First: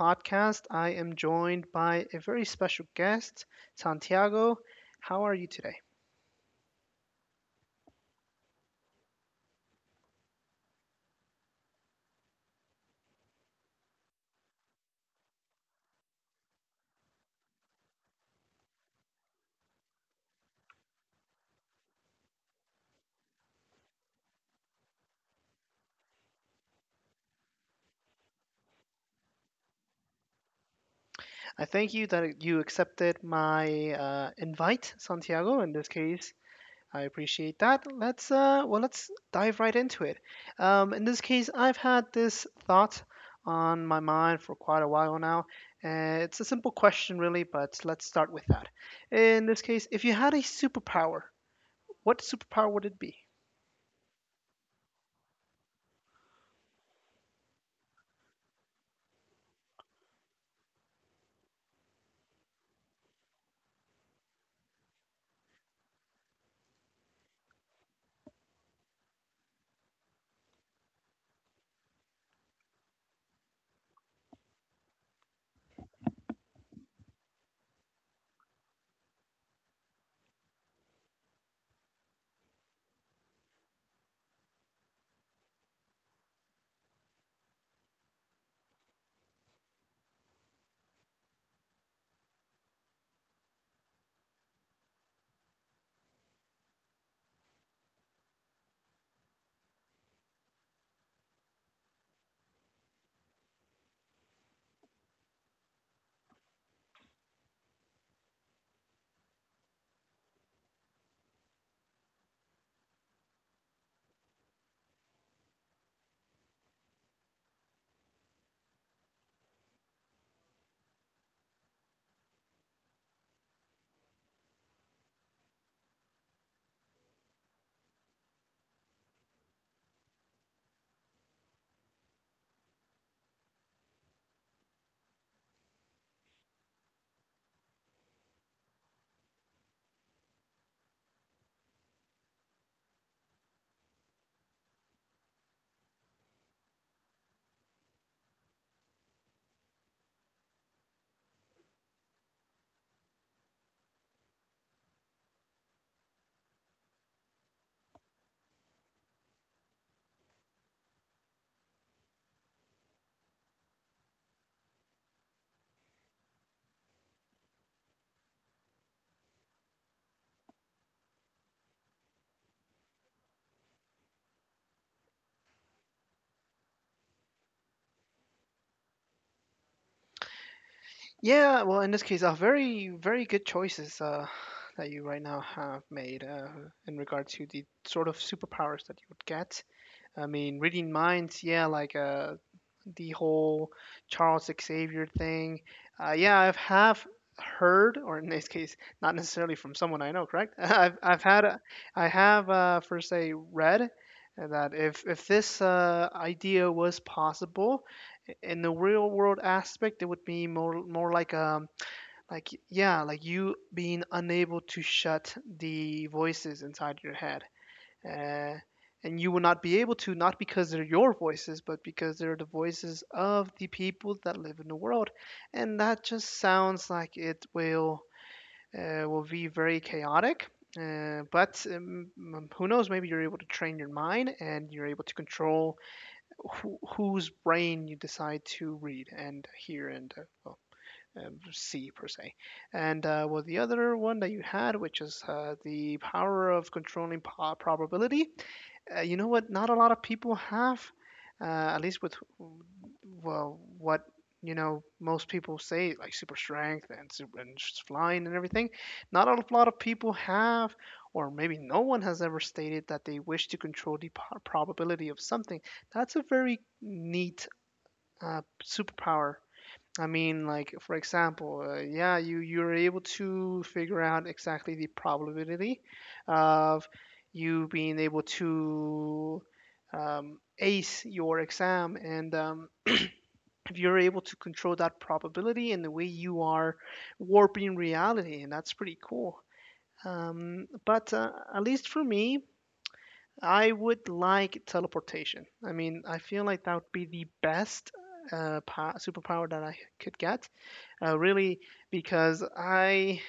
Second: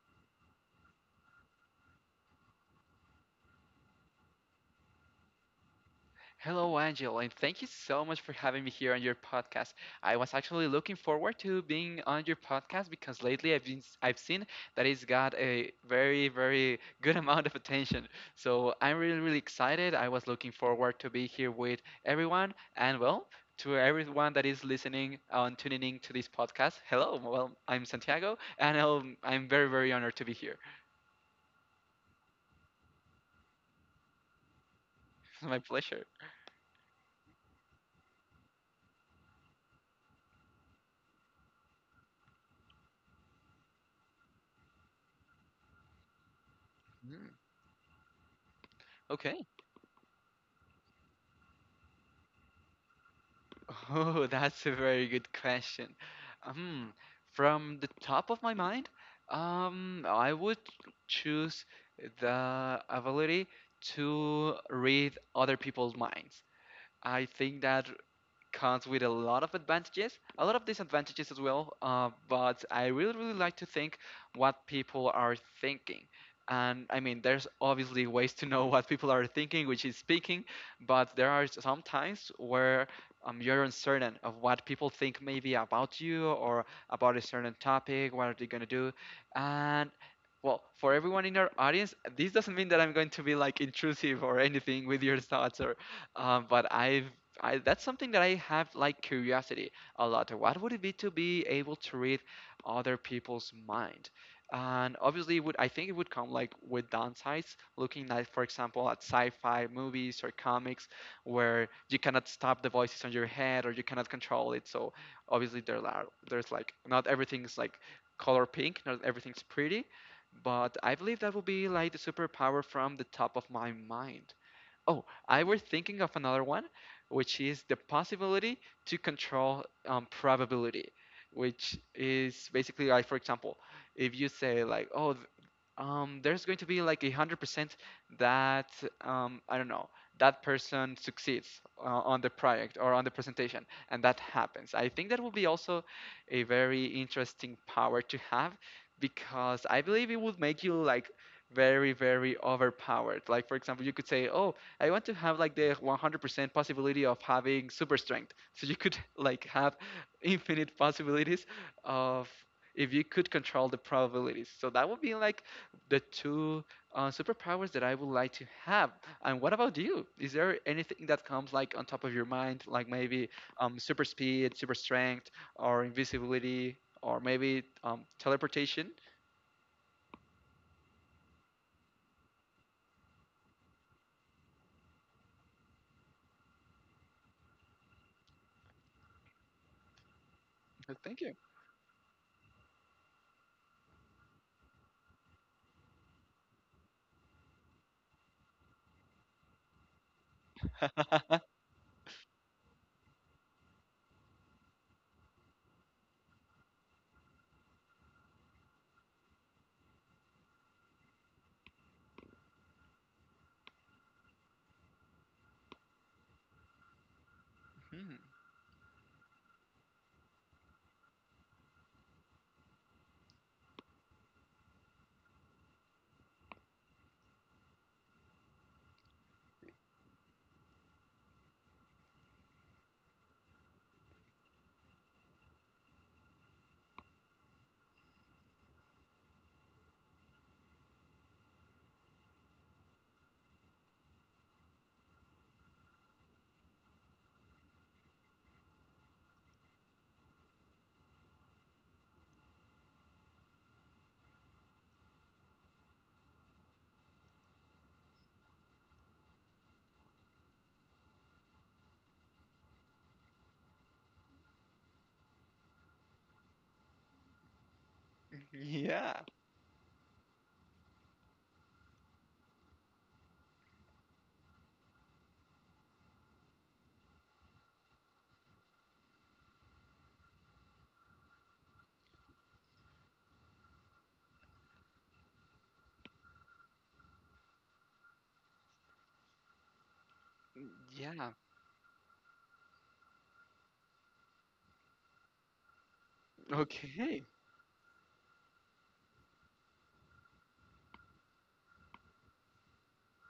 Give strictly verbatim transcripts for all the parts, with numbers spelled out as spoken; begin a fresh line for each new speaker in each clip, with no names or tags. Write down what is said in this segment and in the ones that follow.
podcast. I am joined by a very special guest, Santiago. How are you today?
Hello, Angel, and thank you so much for having me here on your podcast. I was actually looking forward to being on your podcast because lately I've been I've seen that it's got a very very good amount of attention. So I'm really really excited. I was looking forward to be here with everyone, and well, to everyone that is listening and tuning in to this podcast. Hello, well I'm Santiago, and um, I'm very very honored to be here.
I thank you that you accepted my uh, invite,
It's my
Santiago. In this
pleasure.
case, I appreciate that. Let's uh, well, let's dive right into it. Um, in this case, I've had this thought on my mind for quite a while now. Uh, it's a simple question,
Mm,
really, but let's start with that. In
Okay.
this case, if you had a superpower, what superpower would it be?
Oh, that's a very good question. Um, from the top of my mind, um, I would choose the ability to read other people's minds. I think that comes with a lot of advantages, a lot of disadvantages as well. Uh, but I really, really like to think what people are thinking. And I mean, there's obviously ways to know what people are thinking, which is speaking, but there are some times where um, you're uncertain of what people think maybe about you or about a certain topic, what are they going to do. And well, for everyone in our audience, this doesn't mean that I'm going to be like intrusive or anything with your thoughts or um, but I've I, that's something that I have like curiosity a lot. What would it be to be able to read other people's mind? And obviously, it would I think it would come like with downsides. Looking at, for example, at sci-fi movies or comics, where you cannot stop the voices on your head or you cannot control it. So obviously, there are there's like not everything's like color pink, not everything's pretty. But I believe that would be like the superpower from the top of my mind. Oh, I were thinking of another one, which is the possibility to control um, probability, which is basically like, for example, if you say like, oh, th- um, there's going to be like a hundred percent that um, I don't know that person succeeds uh, on the project or on the presentation, and that happens. I think that will be also a very interesting power to have because I believe it would make you like very very overpowered. Like for example, you could say, "Oh, I want to have like the one hundred percent possibility of having super strength," so you could like have infinite possibilities of if you could control the probabilities. So that would be like the two uh, superpowers that I would like to have. And what about you? Is there anything that comes like on top of your mind, like maybe um, super speed, super strength, or invisibility, or maybe um, teleportation?
Yeah, well, in this case, uh, very, very good choices uh, that you right now have made uh, in regard to the sort of superpowers that you would get. I mean, reading
Uh, Thank you.
minds, yeah, like uh, the whole Charles Xavier thing. Uh, yeah, I've have heard, or in this case, not necessarily from someone I know, correct? I've I've had, a- I have uh, first say read that if if this uh, idea was possible in the real world aspect, it would be more more like a like, yeah, like you being unable to shut the voices inside your head.
Hmm.
Uh, and you will not be able to, not because they're your voices, but because they're the voices of the people that live in the world. And that just sounds like it will uh, will be very chaotic. Uh, but um, m- who knows? Maybe you're able to train your mind, and you're able to control who, whose brain you decide to read and hear and uh, well, um, C per se. And uh, well, the other one that you had, which is uh, the power of controlling po- probability. Uh, you know what? Not a lot of people have, uh, at least with, well, what you know most people say, like super strength and super and flying and everything. Not a lot of people have. Or maybe no one has ever stated that they wish to control the po- probability of something. That's a very neat uh,
Yeah.
superpower. I mean, like for example, uh, yeah, you you're able to figure out exactly the probability of you being able to um, ace your exam, and um, if you're able to control that probability and the way you are warping reality, and that's pretty cool. Um, but
Yeah.
uh, at least for me, I would like teleportation. I mean, I feel like that would be
Okay.
the best uh, pa- superpower that I could get uh, really, because I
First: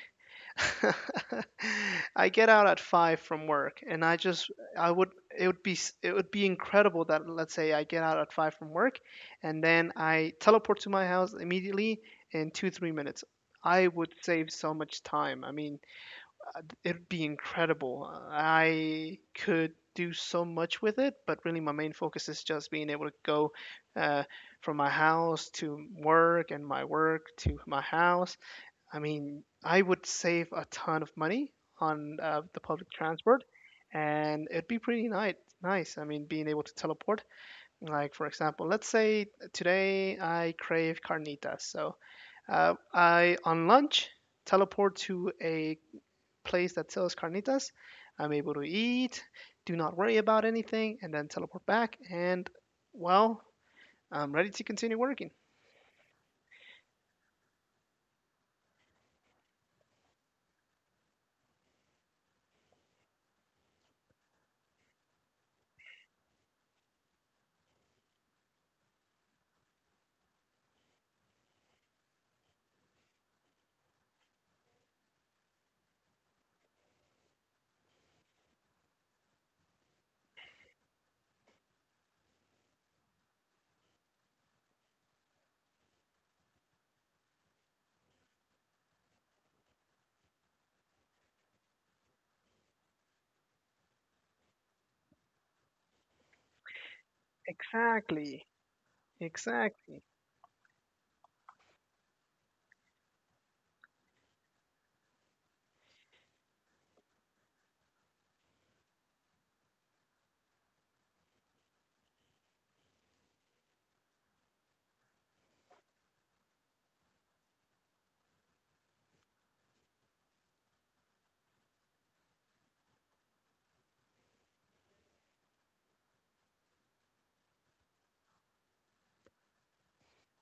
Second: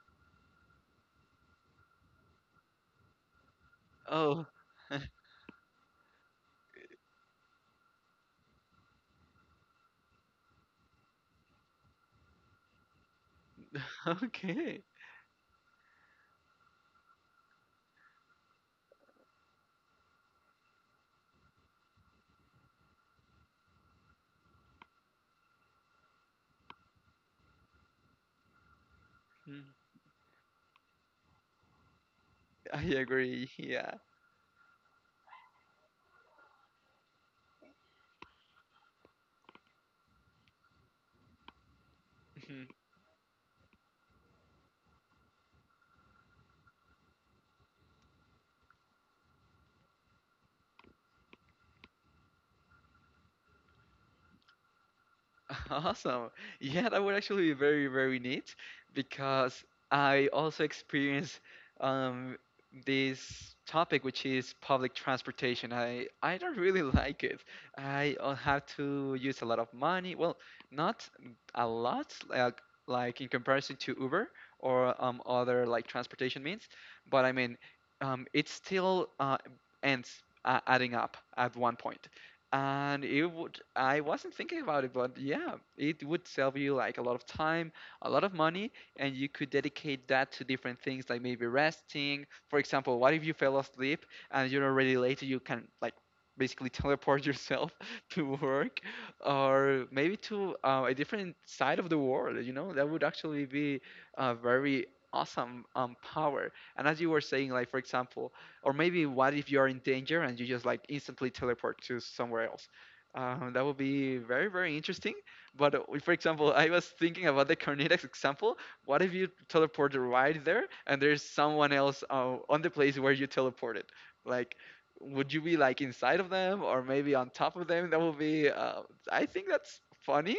I get out at five from work, and I
Oh.
just I would it would be s- it would be incredible that let's say I get out at five from work, and then I teleport to my house immediately in two three minutes. I would save so
Okay.
much time. I mean, it'd be incredible. I could do so much with it, but really my main focus is just being able to go uh, from my house to work and my work to my house. I mean,
Mm.
I would save a ton of money on uh, the
I
public transport,
agree. Yeah.
and it'd be pretty nice. Nice. I mean, being able to teleport. Like for example, let's say today I crave carnitas, so uh, I on lunch teleport to a place that sells carnitas. I'm able to eat, do not worry about anything, and then teleport back, and well, I'm ready to continue working.
Awesome. Yeah, that would actually be very, very neat because I also experience um, this topic, which is public transportation. I, I don't really like it. I uh, have to use a lot of money. Well, not a lot, like, like in comparison to Uber or um, other like transportation means, but I mean, um, it still uh, ends uh, adding up at one point. And it would, I wasn't thinking about it, but yeah, it would save you like a lot of time, a lot of money, and you could dedicate that to different things, like maybe resting. For example, what if you fell asleep and you're already late? You can like basically teleport yourself to
Exactly.
work, or
Exactly.
maybe to uh, a different side of the world, you know? That would actually be a very awesome um, power. And as you were saying, like for example, or maybe what if you're in danger and you just like instantly teleport to somewhere else? Um, that would be very, very interesting. But uh, for example, I was thinking about the Cornetex example. What if you teleport right there and there's someone else uh, on the place where you teleported? Like, would you be like inside of them or maybe on top of them? That would be, uh, I think that's funny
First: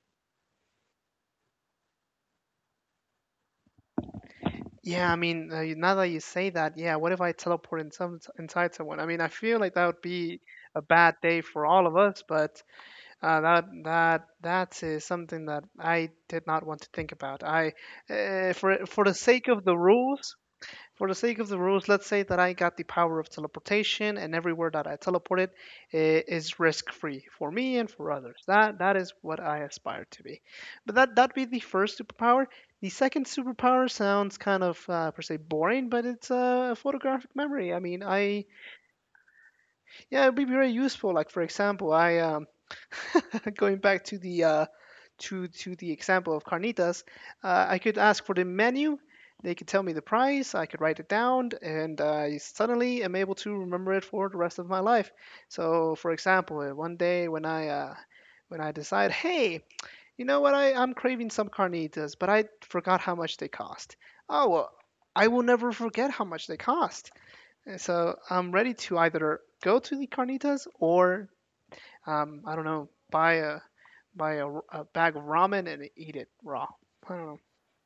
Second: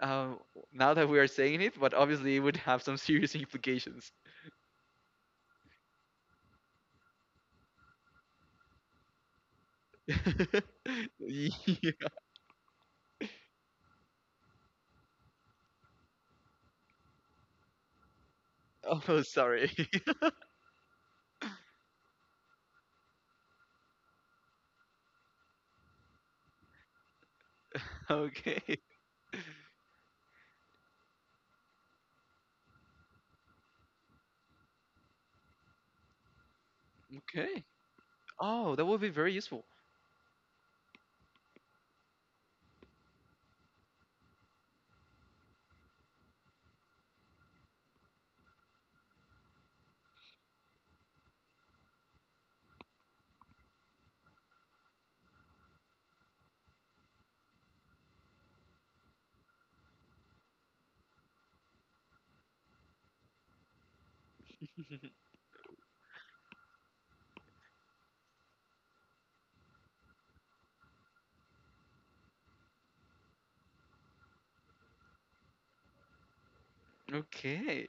um, now that we are saying it, but obviously it would have some serious implications.
Yeah, I mean, uh, now that you say that, yeah, what if I teleport in some, inside someone? I mean, I feel like that would be a bad day
Yeah.
for all of us, but uh, that that that is something that I did not want to think about. I, uh, for for the
Oh,
sake of
sorry.
the rules, for the sake of the rules, let's say that I got the power of teleportation, and everywhere that I teleported i- is risk-free for me and for others.
Okay.
That that is what I aspire to be. But that that would be the first superpower. The second superpower sounds kind of uh, per se boring, but it's uh, a uh, photographic
Okay.
memory. I mean, I
Oh, that would be very useful.
yeah, it'd be very useful. Like for example, I um, going back to the uh, to to the example of carnitas, uh, I could ask for the menu. They could tell me the price. I could write it down, and I suddenly am able to remember it for the rest of my life. So, for example, uh, one day when I uh, when I decide, hey, you know what? I, I'm craving some carnitas, but I forgot how much they cost. Oh well, I will never forget how much they cost. And so I'm ready to either go to the carnitas or um, I don't know, buy a buy a a bag of ramen and eat it raw. I don't know.
Okay.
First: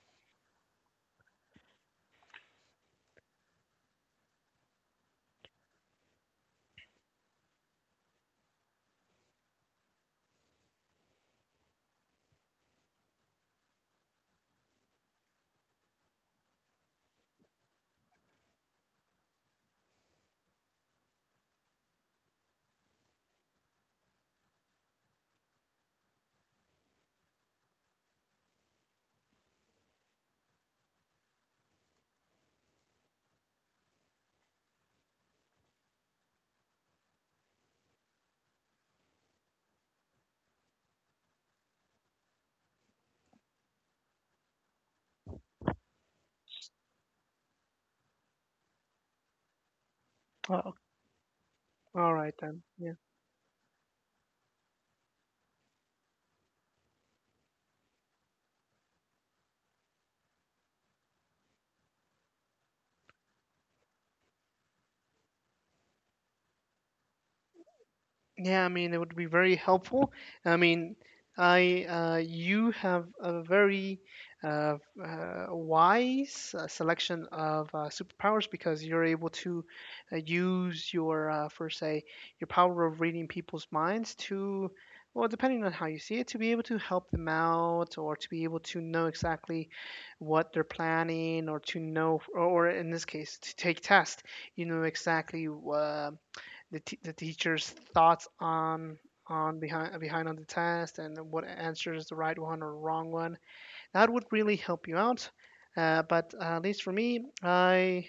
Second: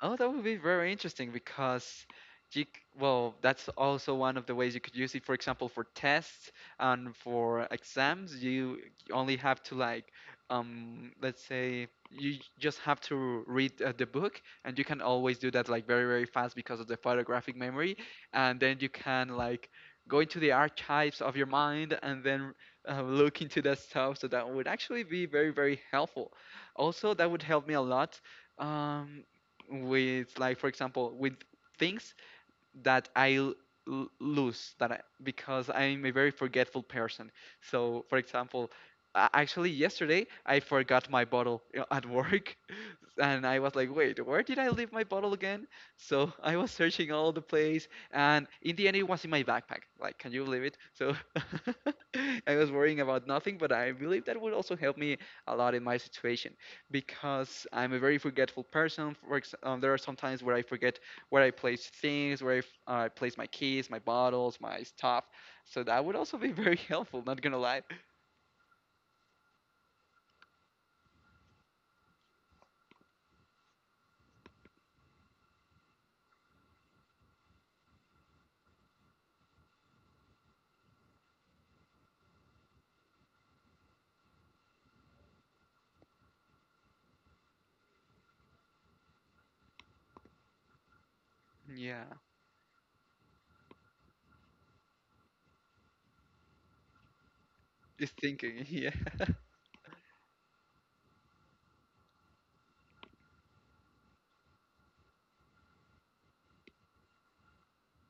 Oh, that would be very interesting because you, c- well, that's also one of the ways you could use it. For example, for tests and for exams, you only have to like, um, let's say you just have to read uh, the book, and you can always do that like very, very fast because of the photographic memory, and then you can like go into the archives of your mind and then uh, look into that stuff. So that would actually be very, very helpful. Also, that would help me a lot. Um, with like for example with things that I l- l- lose that I, because I'm a very forgetful person. So for example, a- actually yesterday I forgot my bottle uh, at work, and I was like, wait, where did I leave my bottle again? So I was searching all the place, and in the end, it was in my backpack. Like, can you believe it?
Oh,
So
all right
I
then.
was
Yeah.
worrying about nothing, but I believe that would also help me a lot in my situation because I'm a very forgetful person. For ex- um, there are some times where I forget where I place things, where I, f- uh, I place my keys, my bottles, my stuff. So that would also be very helpful, not gonna lie.
Yeah, I mean, it would be very helpful. I mean, I uh, you have a very uh, uh, wise uh, selection of uh, superpowers because you're able to uh, use your, uh, for say, your power of reading people's minds to, well, depending on how you see it, to be able to help them out or to be able to know exactly what they're planning or to
Yeah,
know, or or in this case, to take test. You know exactly. Uh, the, t- the teacher's
just
thoughts
thinking. Yeah.
on on behind behind on the test and what answer is the right one or wrong one. That would really help you out. Uh, but uh, at least for me, I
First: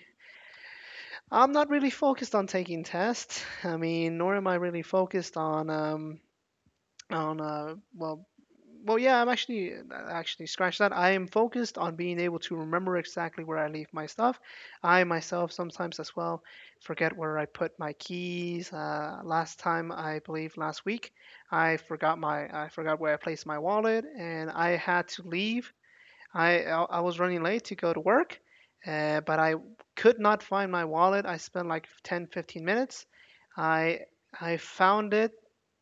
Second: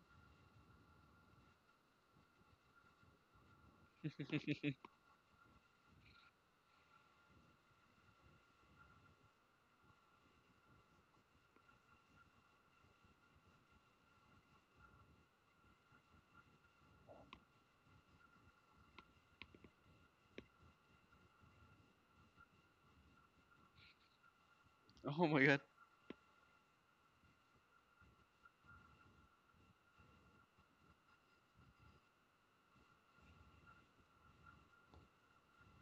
I'm not really focused on taking tests. I mean, nor am I really focused on um, on uh well well yeah, I'm actually uh, actually, scratch that. I am focused on being able to remember exactly where I leave my stuff. I myself sometimes as well forget where I put my keys. Uh, last time, I believe last week, i forgot my I forgot where I placed my wallet, and I had to
Oh my god.
leave. I I I was running late to go to work, uh, but I could not find my wallet. I spent like ten, fifteen minutes. I I found it.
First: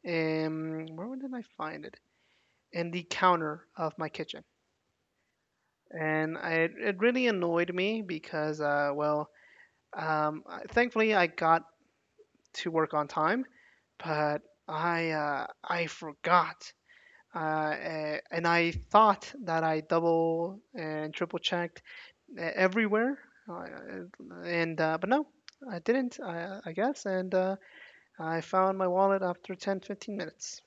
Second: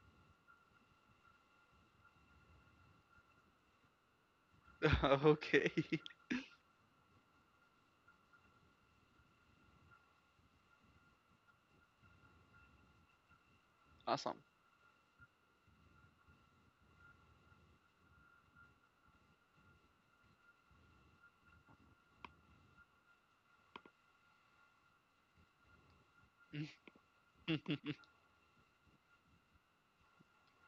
Um, where did I find it? In the counter of my kitchen,
Okay.
and I, it really annoyed me because, uh, well, um, I- thankfully I got to work on time, but
Awesome.
I uh, I forgot. Uh, eh, and I thought that I double and triple checked e- everywhere. Uh, and uh, but no, I didn't. I I guess, and uh, I found my wallet after ten, fifteen minutes.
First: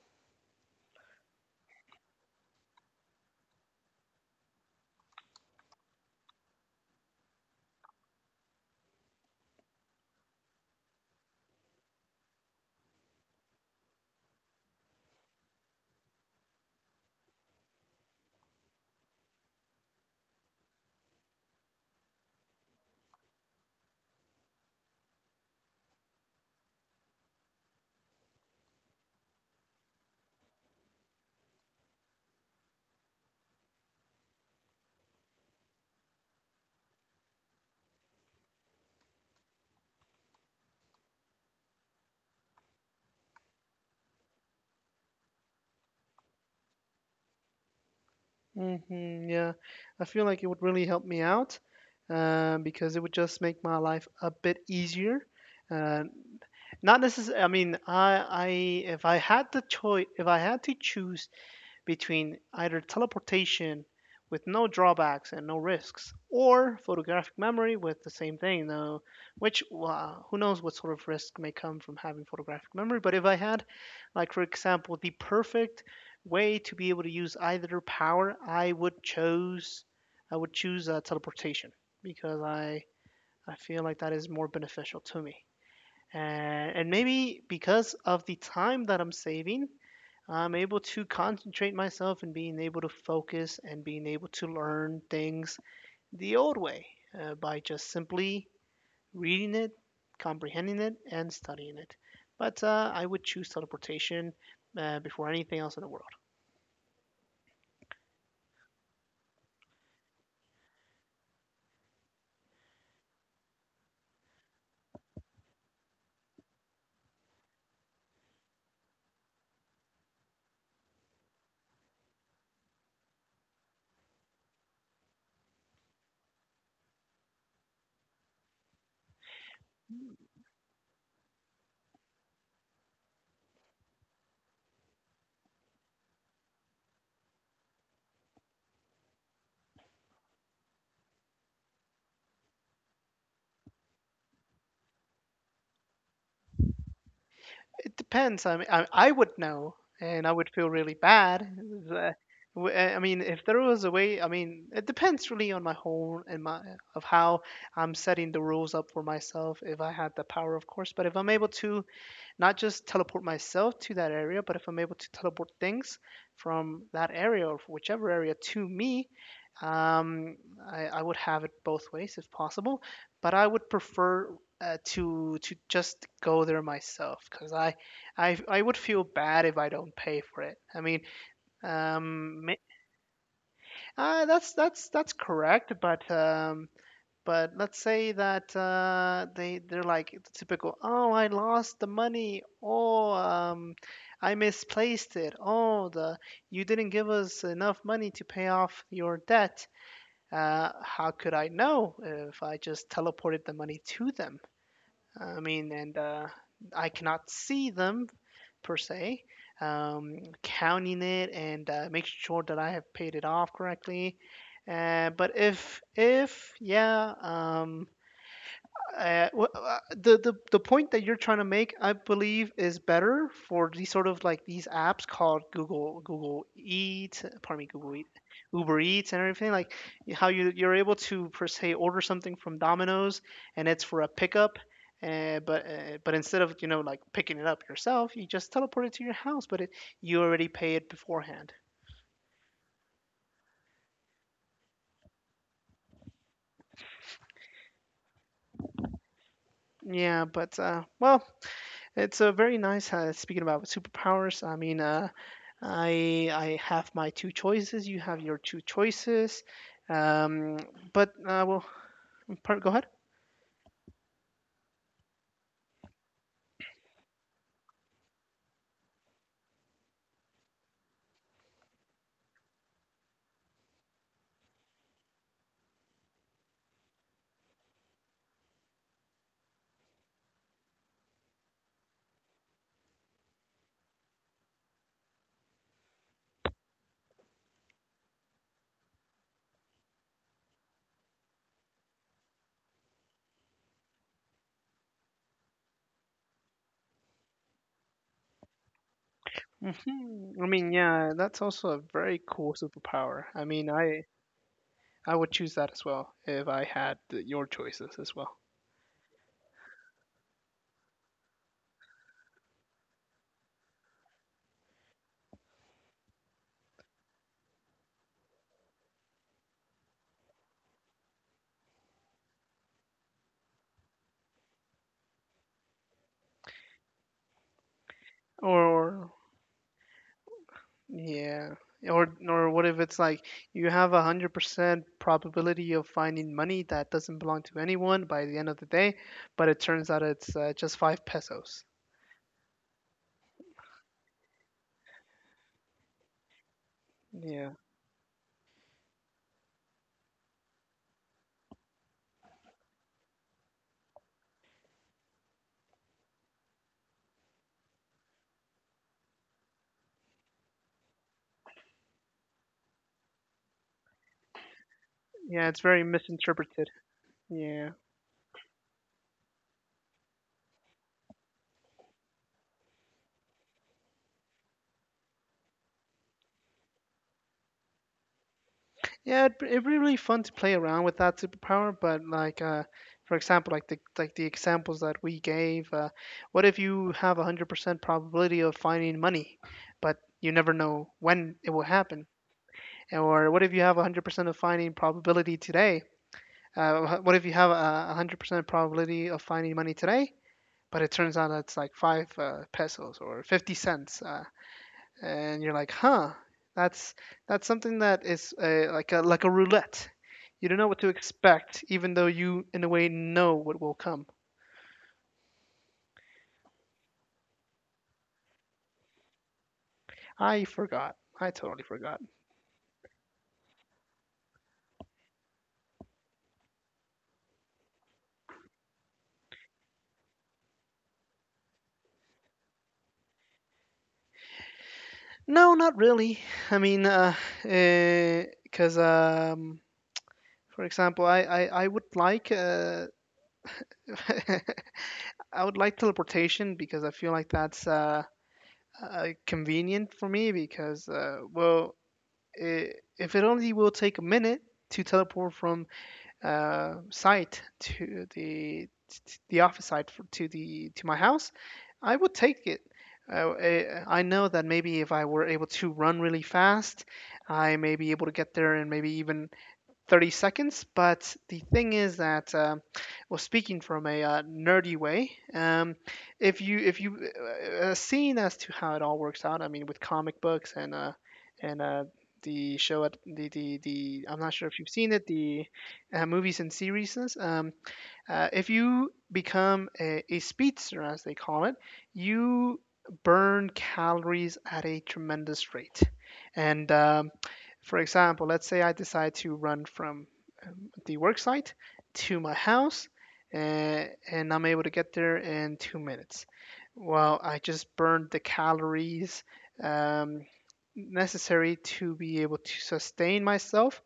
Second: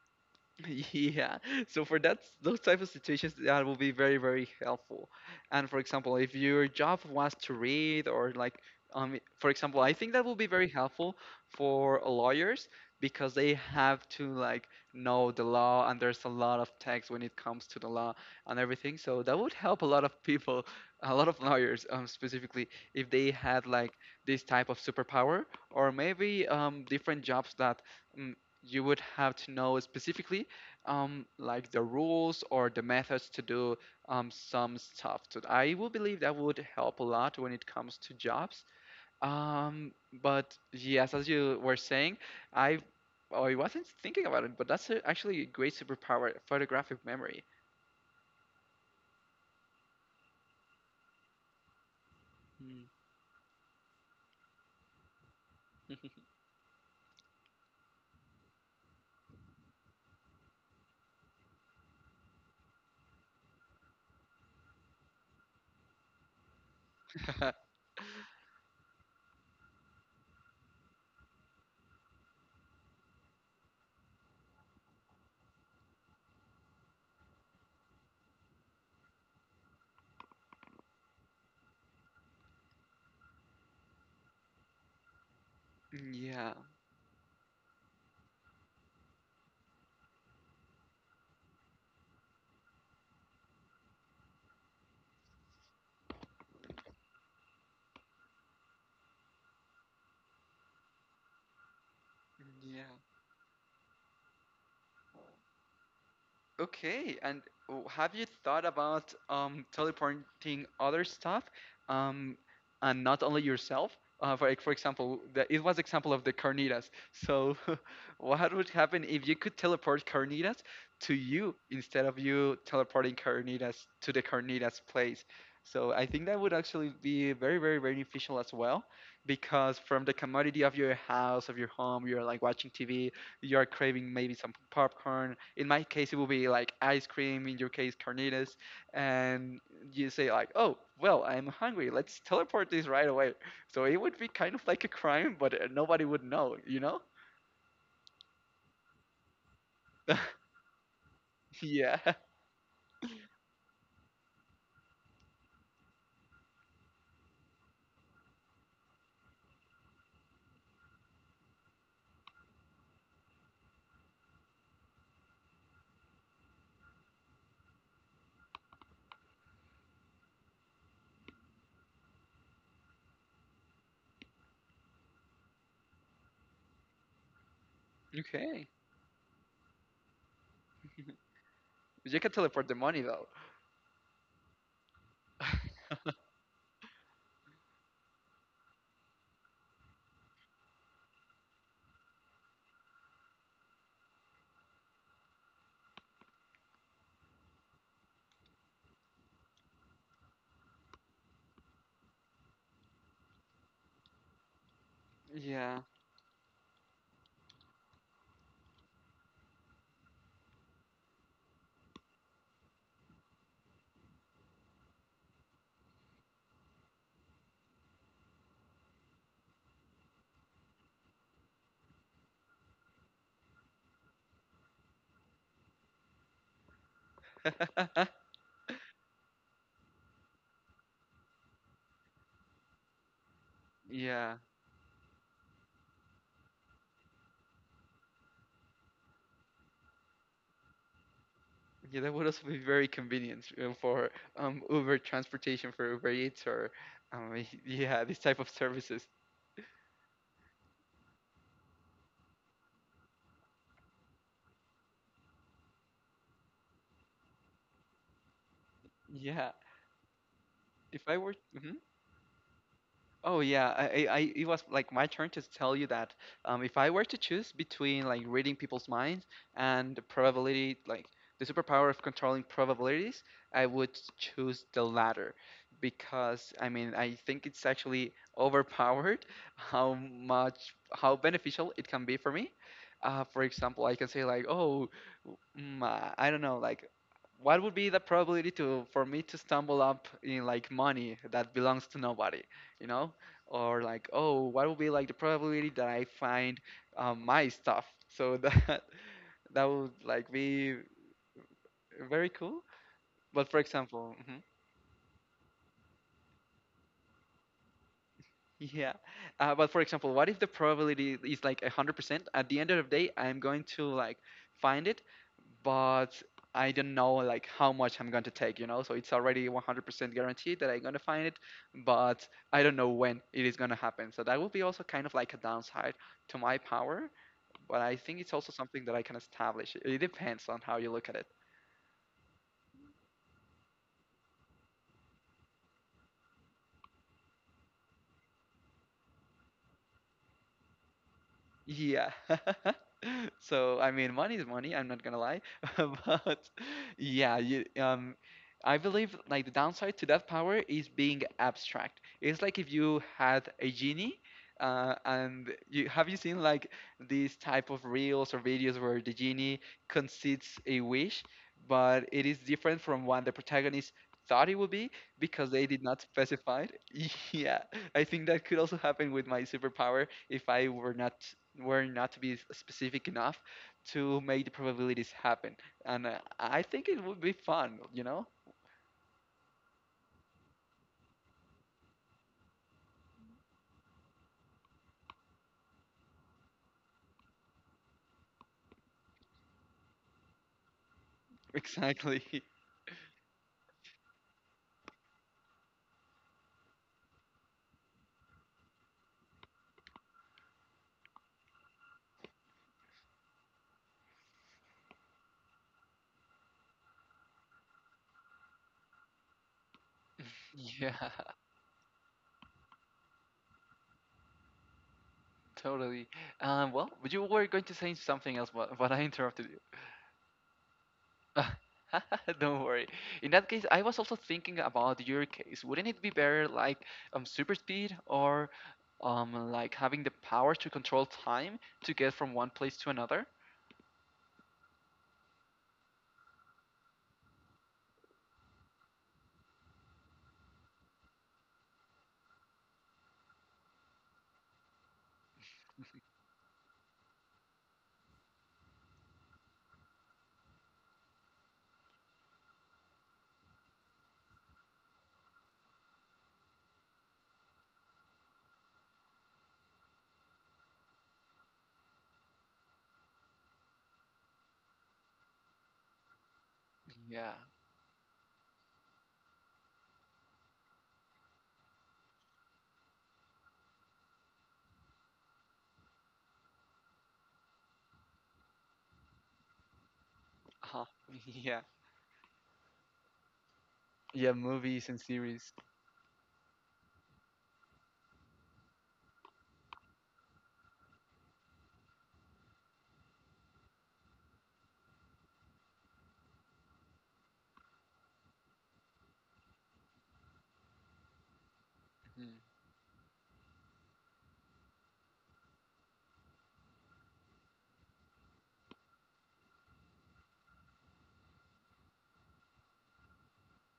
Yeah. So for that, those type of situations, that will be very, very helpful. And for example, if your job was to read or like um for example, I think that will be very helpful for lawyers, because they have to like know the law, and there's a lot of text when it comes to the law and everything. So that would help a lot of people, a lot of lawyers um specifically, if they had like this type of superpower, or maybe um different jobs that mm, you would have to know specifically um, like the rules or the methods to do um, some stuff. So I will believe that would help a lot when it comes to jobs. Um, but yes, as you were saying, I oh, I wasn't thinking about it, but that's a, actually a great superpower, photographic memory.
hmm yeah, I feel like it would really help me out uh,
Mm.
because it would just make my life a bit easier. Uh, Not necessarily. I mean, I I if I had the choice, if I had to choose between either teleportation with no drawbacks and no risks, or photographic memory with the same thing, though, which uh, who knows what sort of risk may come from having photographic memory. But if I had, like, for example, the perfect way to be able to use either power, I would choose, I would choose uh, teleportation because I, I feel like that is more beneficial to me
yeah,
and, and maybe because of the time that I'm saving, I'm able to concentrate myself and being able to focus and being able to learn things the old way uh, by just simply reading it, comprehending it, and studying it. But
yeah.
uh, I would choose teleportation uh, before anything else in the world.
Okay, and w- have you thought about um, teleporting other stuff, um, and not only yourself? Uh, for like, for example, the, it was example of the carnitas. So, what would happen if you could teleport carnitas to you, instead of you teleporting carnitas to the carnitas place? So I think that would actually be very, very beneficial as well, because from the commodity of your house, of your home, you're like watching T V, you are craving maybe some popcorn. In my case, it will be like ice cream. In your case, carnitas, and you say like, "Oh, well, I'm hungry. Let's teleport this right away." So it would be kind of like a crime, but uh, nobody would know, you know?
It depends. I mean, I, I would know, and I would feel really bad.
Yeah.
The- w- uh, I mean, if there was a way, I mean, it depends really on my whole and my of how I'm setting the rules up for myself. If I had the power, of course, but if I'm able to not just teleport myself to that area, but if I'm able to teleport things from that area or whichever area to me, um, I, I would have it both ways if possible. But I would prefer uh, to to just go there myself because I, I I
Okay.
would feel bad if I don't pay for it. I mean,
You can
um, ma-
teleport the money though.
uh, that's that's that's correct, but um, but let's say that uh, they they're like the typical, oh, I lost the money. Oh, um, I misplaced it. Oh, the you didn't give us enough money to pay off your debt. Uh, how could I know if I just teleported the money to them? I mean,
Yeah.
and uh, I cannot see them per se. Um, counting it and uh, make sure that I have paid it off correctly. Uh, but if if yeah, um, uh, wh- uh, the, the the point that you're trying to make, I believe, is better for these sort of like these apps called Google Google Eats, pardon me, Google Eat, Uber Eats, and everything. Like y- how you you're able to per se order something from Domino's, and it's for a
Yeah.
pickup. Uh, but uh, but instead of you know like picking it up yourself, you just teleport it to your house. But it, you already pay it beforehand.
Yeah, that would also be very convenient uh, for um, Uber transportation, for Uber Eats, or um, yeah, this type of services.
Yeah, but uh, well, it's a very nice. Uh, speaking about superpowers, I mean, uh, I I have my two choices. You have your two choices.
Yeah.
Um, but
if I were
uh, well,
mhm.
per- go ahead.
Oh yeah, I, I I- it was like my turn to tell you that um, if I were to choose between like reading people's minds and the probability, like the superpower of controlling probabilities, I would choose the latter, because I mean I think it's actually overpowered. How much, how beneficial it can be for me. Uh, for example, I can say like, oh, mm, uh, I don't know, like what would be the probability to for me to stumble up in like money that belongs to nobody? You know, or like, oh, what will be like the probability that I find um, my stuff, so that that would
Hmm,
like
I mean,
be
yeah, that's also a very
very
cool
cool.
superpower. I
But
mean,
for
I
example, mhm,
I would choose that as well if I had the- your choices as well.
yeah, uh, but for example, what if the probability is like one hundred percent at the end of the day? I'm going to like find it, but I don't know like how much I'm going to take, you know? So it's already one hundred percent guaranteed that I'm going to find it, but I don't know when it is going to happen. So that would be also kind of like a downside to my power. But I think it's also something that I
Or
can establish. It depends on how you look at it.
Yeah. Or or what if it's like you have a hundred percent probability of finding money that doesn't belong to anyone by the end of the day, but it turns out it's uh, just five pesos.
Yeah. So, I mean, money is money, I'm not gonna lie. But yeah,
Yeah.
you, um, I believe like the downside to that power is being abstract. It's like if you had a genie, uh, and you have you seen like these type of reels or videos where the genie concedes a wish, but it is different from what the protagonist thought it would be.
Yeah,
Because
it's
they
very
did not
misinterpreted.
specify it.
Yeah.
Yeah, I think that could also happen with my superpower if I were not were not to be s- specific enough to make the probabilities happen. And uh, I think it would be fun, you know?
Yeah, it'd, be- it'd be really fun to play around with that superpower, but like uh for example, like the like the examples that we gave, uh, what if you have a hundred percent probability of finding money, but you never know when it will happen?
Exactly.
Or what if you have one hundred percent of finding probability today? Uh, what if you have a one hundred percent probability of finding money today, but it turns out it's like five uh, pesos or fifty cents, uh, and you're like, huh, that's that's something that is uh, like a like a roulette. You don't know what to
Yeah,
expect, even though you, in a way, know what will come.
totally. Um, well, you were going to say something else, but, but I interrupted.
I forgot. I totally forgot.
Don't worry. In that case, I was also thinking about your case. Wouldn't it be better like um super speed or um like having the power to control time to get from one place to another?
No, not really. I mean, because, uh, because, um, for example, I, I, I would like, uh, I would like teleportation because I feel like that's uh, uh convenient for me because, uh well, I if it only will take a minute to teleport from uh site to the t- the office site, for, to the to my house, I would take it. Uh, I I know that maybe if I were able to run really fast,
Yeah.
I may be able to get there and maybe even thirty seconds. But the thing is that, uh, well, speaking from a uh, nerdy way, um, if you if you uh, uh, seeing as to how it all works out, I mean, with comic books and, uh,
Uh-huh.
and
Yeah.
uh, the show at the, the the I'm not
Yeah,
sure if you've seen
movies
it,
and
the
series.
uh, movies and series. Um, uh, if you become a, a speedster, as they call it, you burn calories at a tremendous rate. And um, for example, let's say I decide to run from, um, the work site to my
Mhm.
house, uh, and I'm able to get there in two minutes. Well, I just burned the calories um, necessary to be able to sustain myself,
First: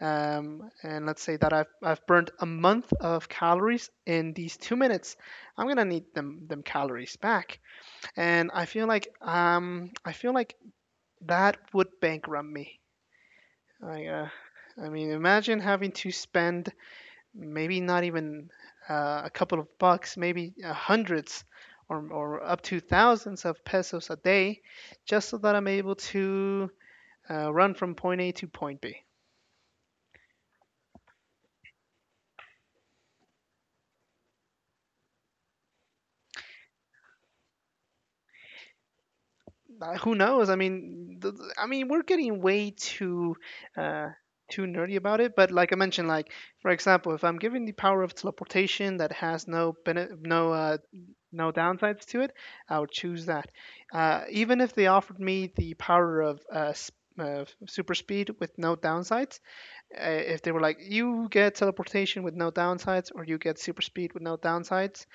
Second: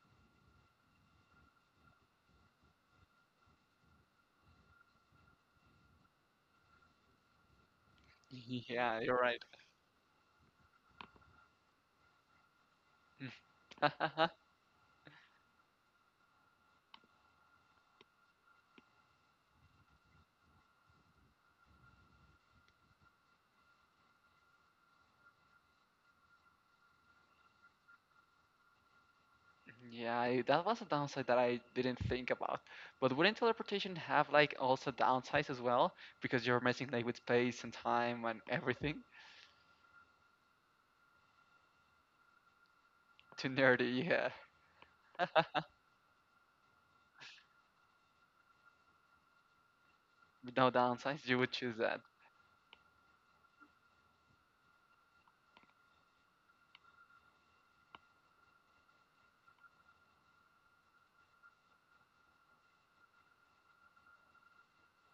um, and let's say that I've, I've burned a month of calories in these two minutes. I'm gonna need them them calories back, and i feel
Yeah,
like
you're right.
um, i feel like that would bankrupt me. i uh,
Mm.
I mean, imagine having to spend maybe not even uh, a couple of bucks, maybe uh, hundreds, or, or up to thousands of pesos a day, just so that I'm able to uh, run from point A to point B.
Yeah, I- that was a downside that I didn't think about. But wouldn't teleportation have like also downsides as well? Because you're messing like with space and time and everything.
Uh, who knows? I mean, th- th- I mean, we're getting way too,
Too nerdy,
uh,
yeah.
too nerdy about it. But like I mentioned, like for example, if I'm given the power of teleportation that has no, bene- no
With no
uh,
downsides, you
no
would choose that.
downsides to it, I would choose that. Uh, even if they offered me the power of uh, s- uh, super speed with no downsides, uh, if they were like, you get teleportation with no downsides, or you get super speed with no downsides,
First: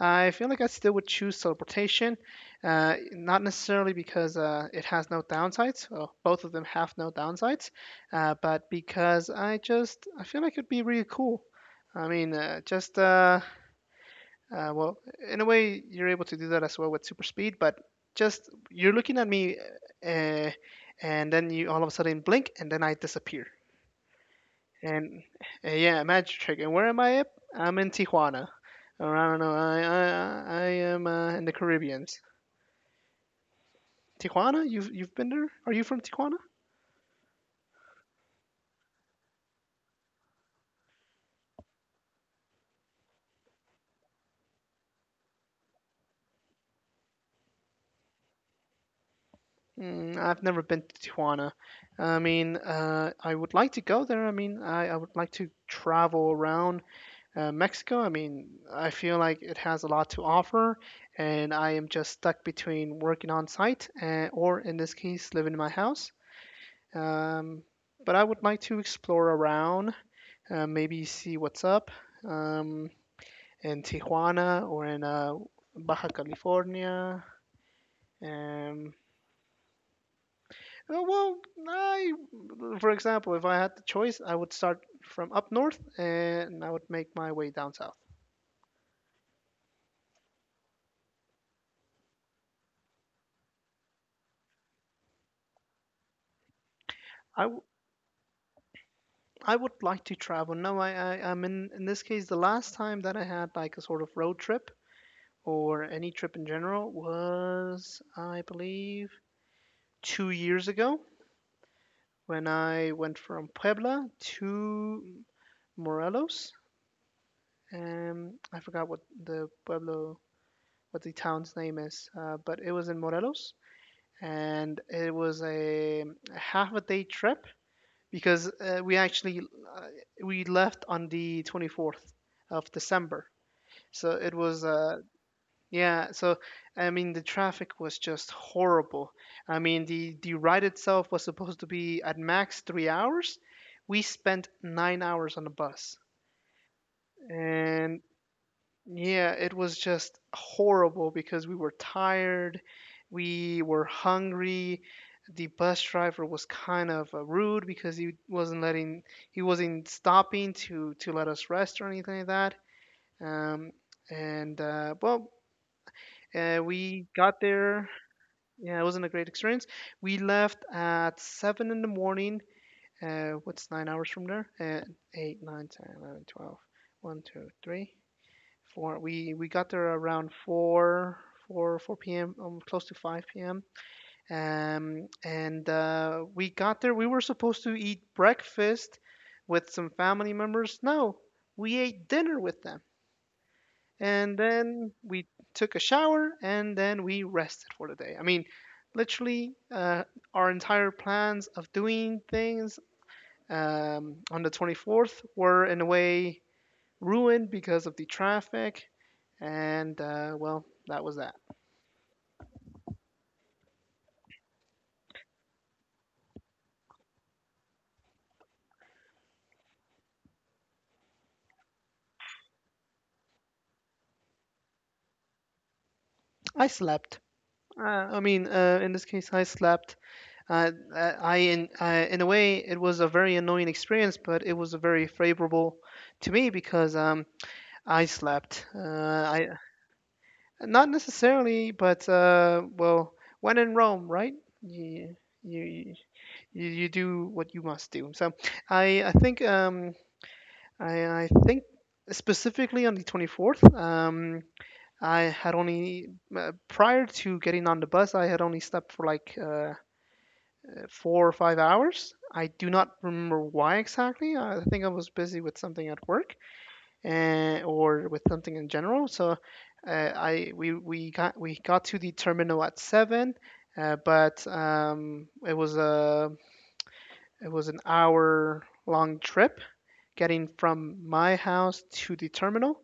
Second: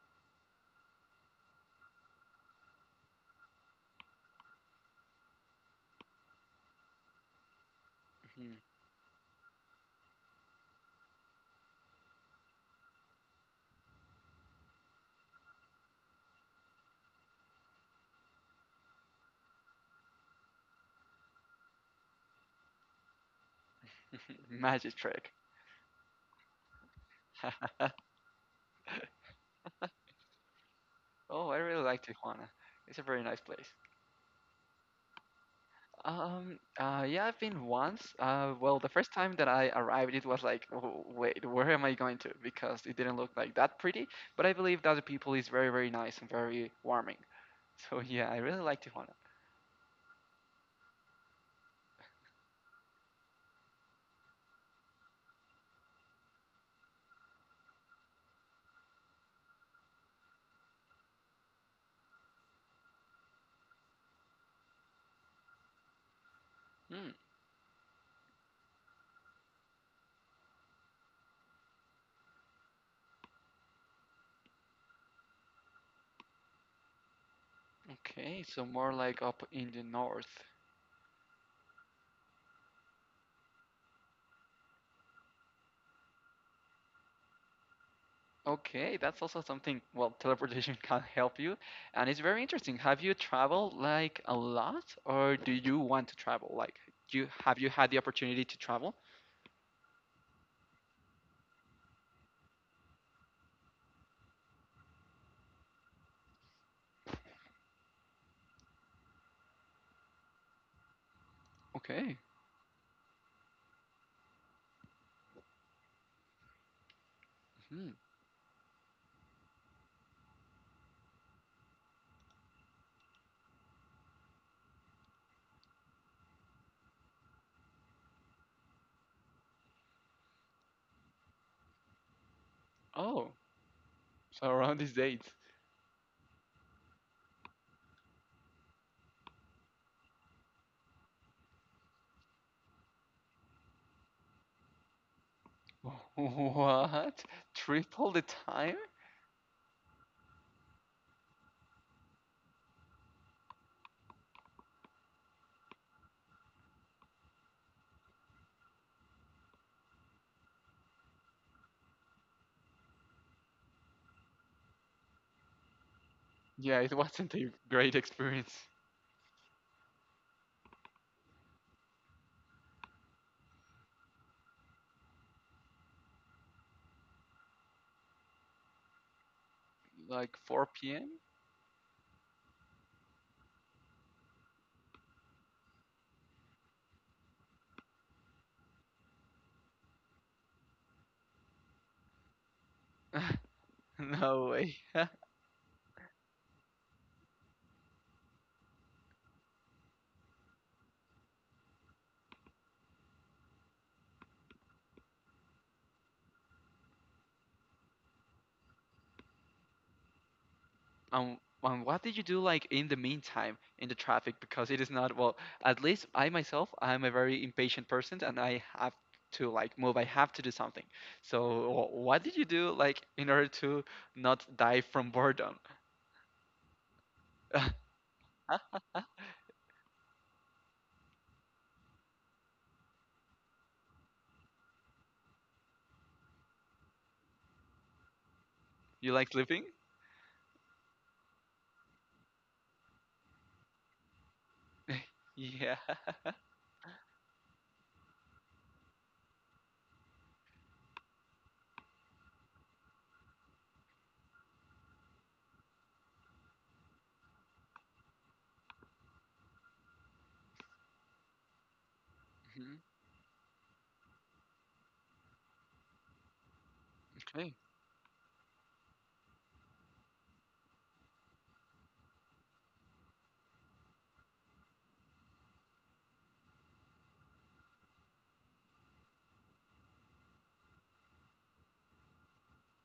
I feel like I still would choose teleportation, uh, not necessarily because uh, it has no downsides. Well, both of them have no downsides, uh,
Mhm.
but because I just I feel like it'd be really cool. I mean, uh, just uh, uh, well, in a way, you're able to do that as well with super speed, but just you're looking at me, uh, and then you all of a sudden blink, and then I disappear.
Magic
And
trick.
uh, yeah, magic trick. And where am I at? I'm in Tijuana. Or I don't know. I I I am uh, in
Oh,
the
I really like
Caribbean.
Tijuana. It's a very nice place.
Tijuana? You've you've been there? Are you from Tijuana?
Um, uh, yeah, I've been once. Uh, well, the first time that I arrived, it was like, "Oh, wait, where am I going to? Because it didn't look like that pretty. But I believe that the people is very, very nice and very warming. So yeah, I really like Tijuana.
Mm, I've never been to Tijuana. I mean, uh, I would like to go there. I mean, I, I would like to travel around uh, Mexico. I mean, I feel like it has a lot to offer, and I am just stuck between working on site and, or, in this case, living in my house.
Hmm,
Um, but I would like to explore around, uh, maybe see what's up, um, in Tijuana or in uh, Baja California.
okay, so more
Um,
like up in the north.
uh, well, I, for example, if I had the choice, I would start from up north and I would make my way down south.
Okay, that's also something, well, teleportation can help you. And it's very interesting. Have you traveled like a lot or do you want to travel? Like, do you
I,
have
w-
you had the opportunity to travel?
I would like to travel. No, I, I, I'm, in, in this case, the last time that I had like a sort of road trip or any trip in general was, I believe, two years ago
Okay.
when I went from Puebla to Morelos.
Mhm.
Um, I forgot what the pueblo, what the town's name is, uh, but it was in Morelos, and it was a, a half a day trip because uh, we actually uh, we left on the twenty-fourth of December.
Oh,
So it
so
was,
around these
uh,
dates.
yeah. So I mean, the traffic was just horrible. I mean, the the ride itself was supposed to be at max three hours. We spent nine hours on the bus,
What?
and,
Triple the time?
yeah, it was just horrible because we were tired, we were hungry. The bus driver was kind of uh, rude because he wasn't letting, he wasn't stopping to to let us rest or anything like that. Um, and uh, well, uh,
Yeah, it
we
wasn't
got
a
there.
great experience.
Yeah, it wasn't a great experience. We left at seven in the morning. Uh, what's nine hours from there? Uh, eight, nine, ten, eleven, twelve. One, two, three. Four. We we got there around
Like 4
four,
p.m.?
four, four p m. Um, close to five p m. Um, and uh, We got there. We were supposed to eat breakfast with some family members. No, we ate dinner with them, and
No way.
then we took a shower, and then we rested for the day. I mean, literally, uh, our entire plans of doing things, um, on the twenty-fourth, were in a way ruined because of the traffic. And uh, Well, that was that.
Um, um, what did you do like in the meantime in the traffic? Because it is not well. At least I myself, I'm a very impatient person, and I have to like move. I have to do something. So, wh- what did you do like in order to not die from boredom?
I slept. Uh, I mean,
Huh?
uh, in this case, I slept. Uh, uh, I In uh, in a way, it was a very annoying experience, but it was very favorable to me because um, I slept. Uh,
You like
I
sleeping?
Not necessarily, but uh, well, when in Rome, right? You
Yeah.
you you, you do what you must do. So I I think, um, I, I think specifically on the twenty-fourth, um, I had only, uh, prior to getting on the bus, I had only slept for like uh, four or five hours. I do
Hmm.
not remember why exactly. I think I was busy with something at work
Okay.
and, or with something in general. So uh, I we, we got we got to the terminal at seven, uh, but um, it was a it was an hour long trip getting from my house to the terminal,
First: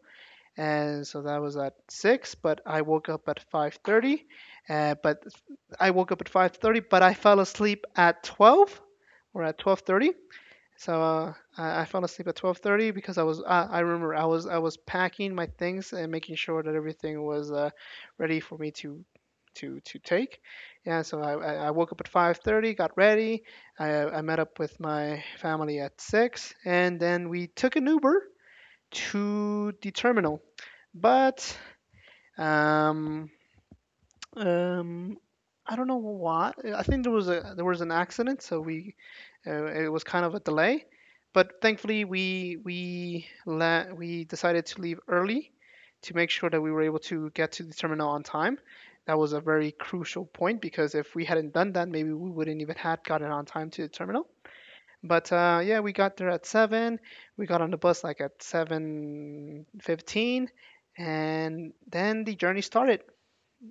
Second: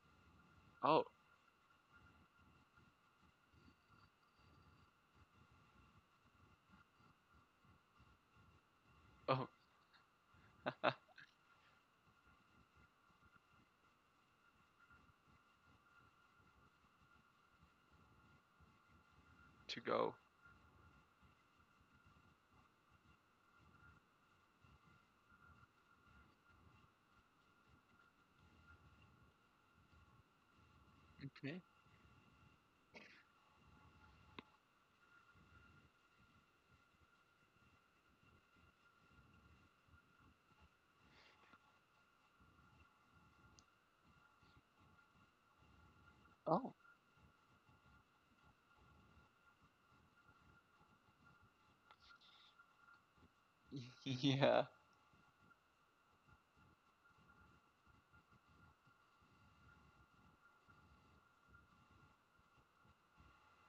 Oh,
and so that was at six. But I woke up at five thirty, uh, but I woke up at five thirty, but I fell asleep at twelve, or
oh,
at twelve thirty. So uh, I fell asleep at twelve thirty because I was uh, I remember I was I was packing my things and making sure that everything was uh, ready for me to to
to
to
go.
take. Yeah, so I I woke up at five thirty, got ready. I, I met up with my family at six, and then we took an Uber to the terminal. But,
Okay.
um, um, I don't know why. I think there was a there was an accident, so we, uh, it was kind of a delay. But thankfully, we we la- we decided to leave early to make sure that we
Oh,
were able to get to the terminal on time. That was a very crucial point because if we hadn't done that, maybe we wouldn't even had gotten on time to the terminal.
yeah.
But uh, yeah, we got there at seven. We got on the bus like at seven fifteen, and then the journey started.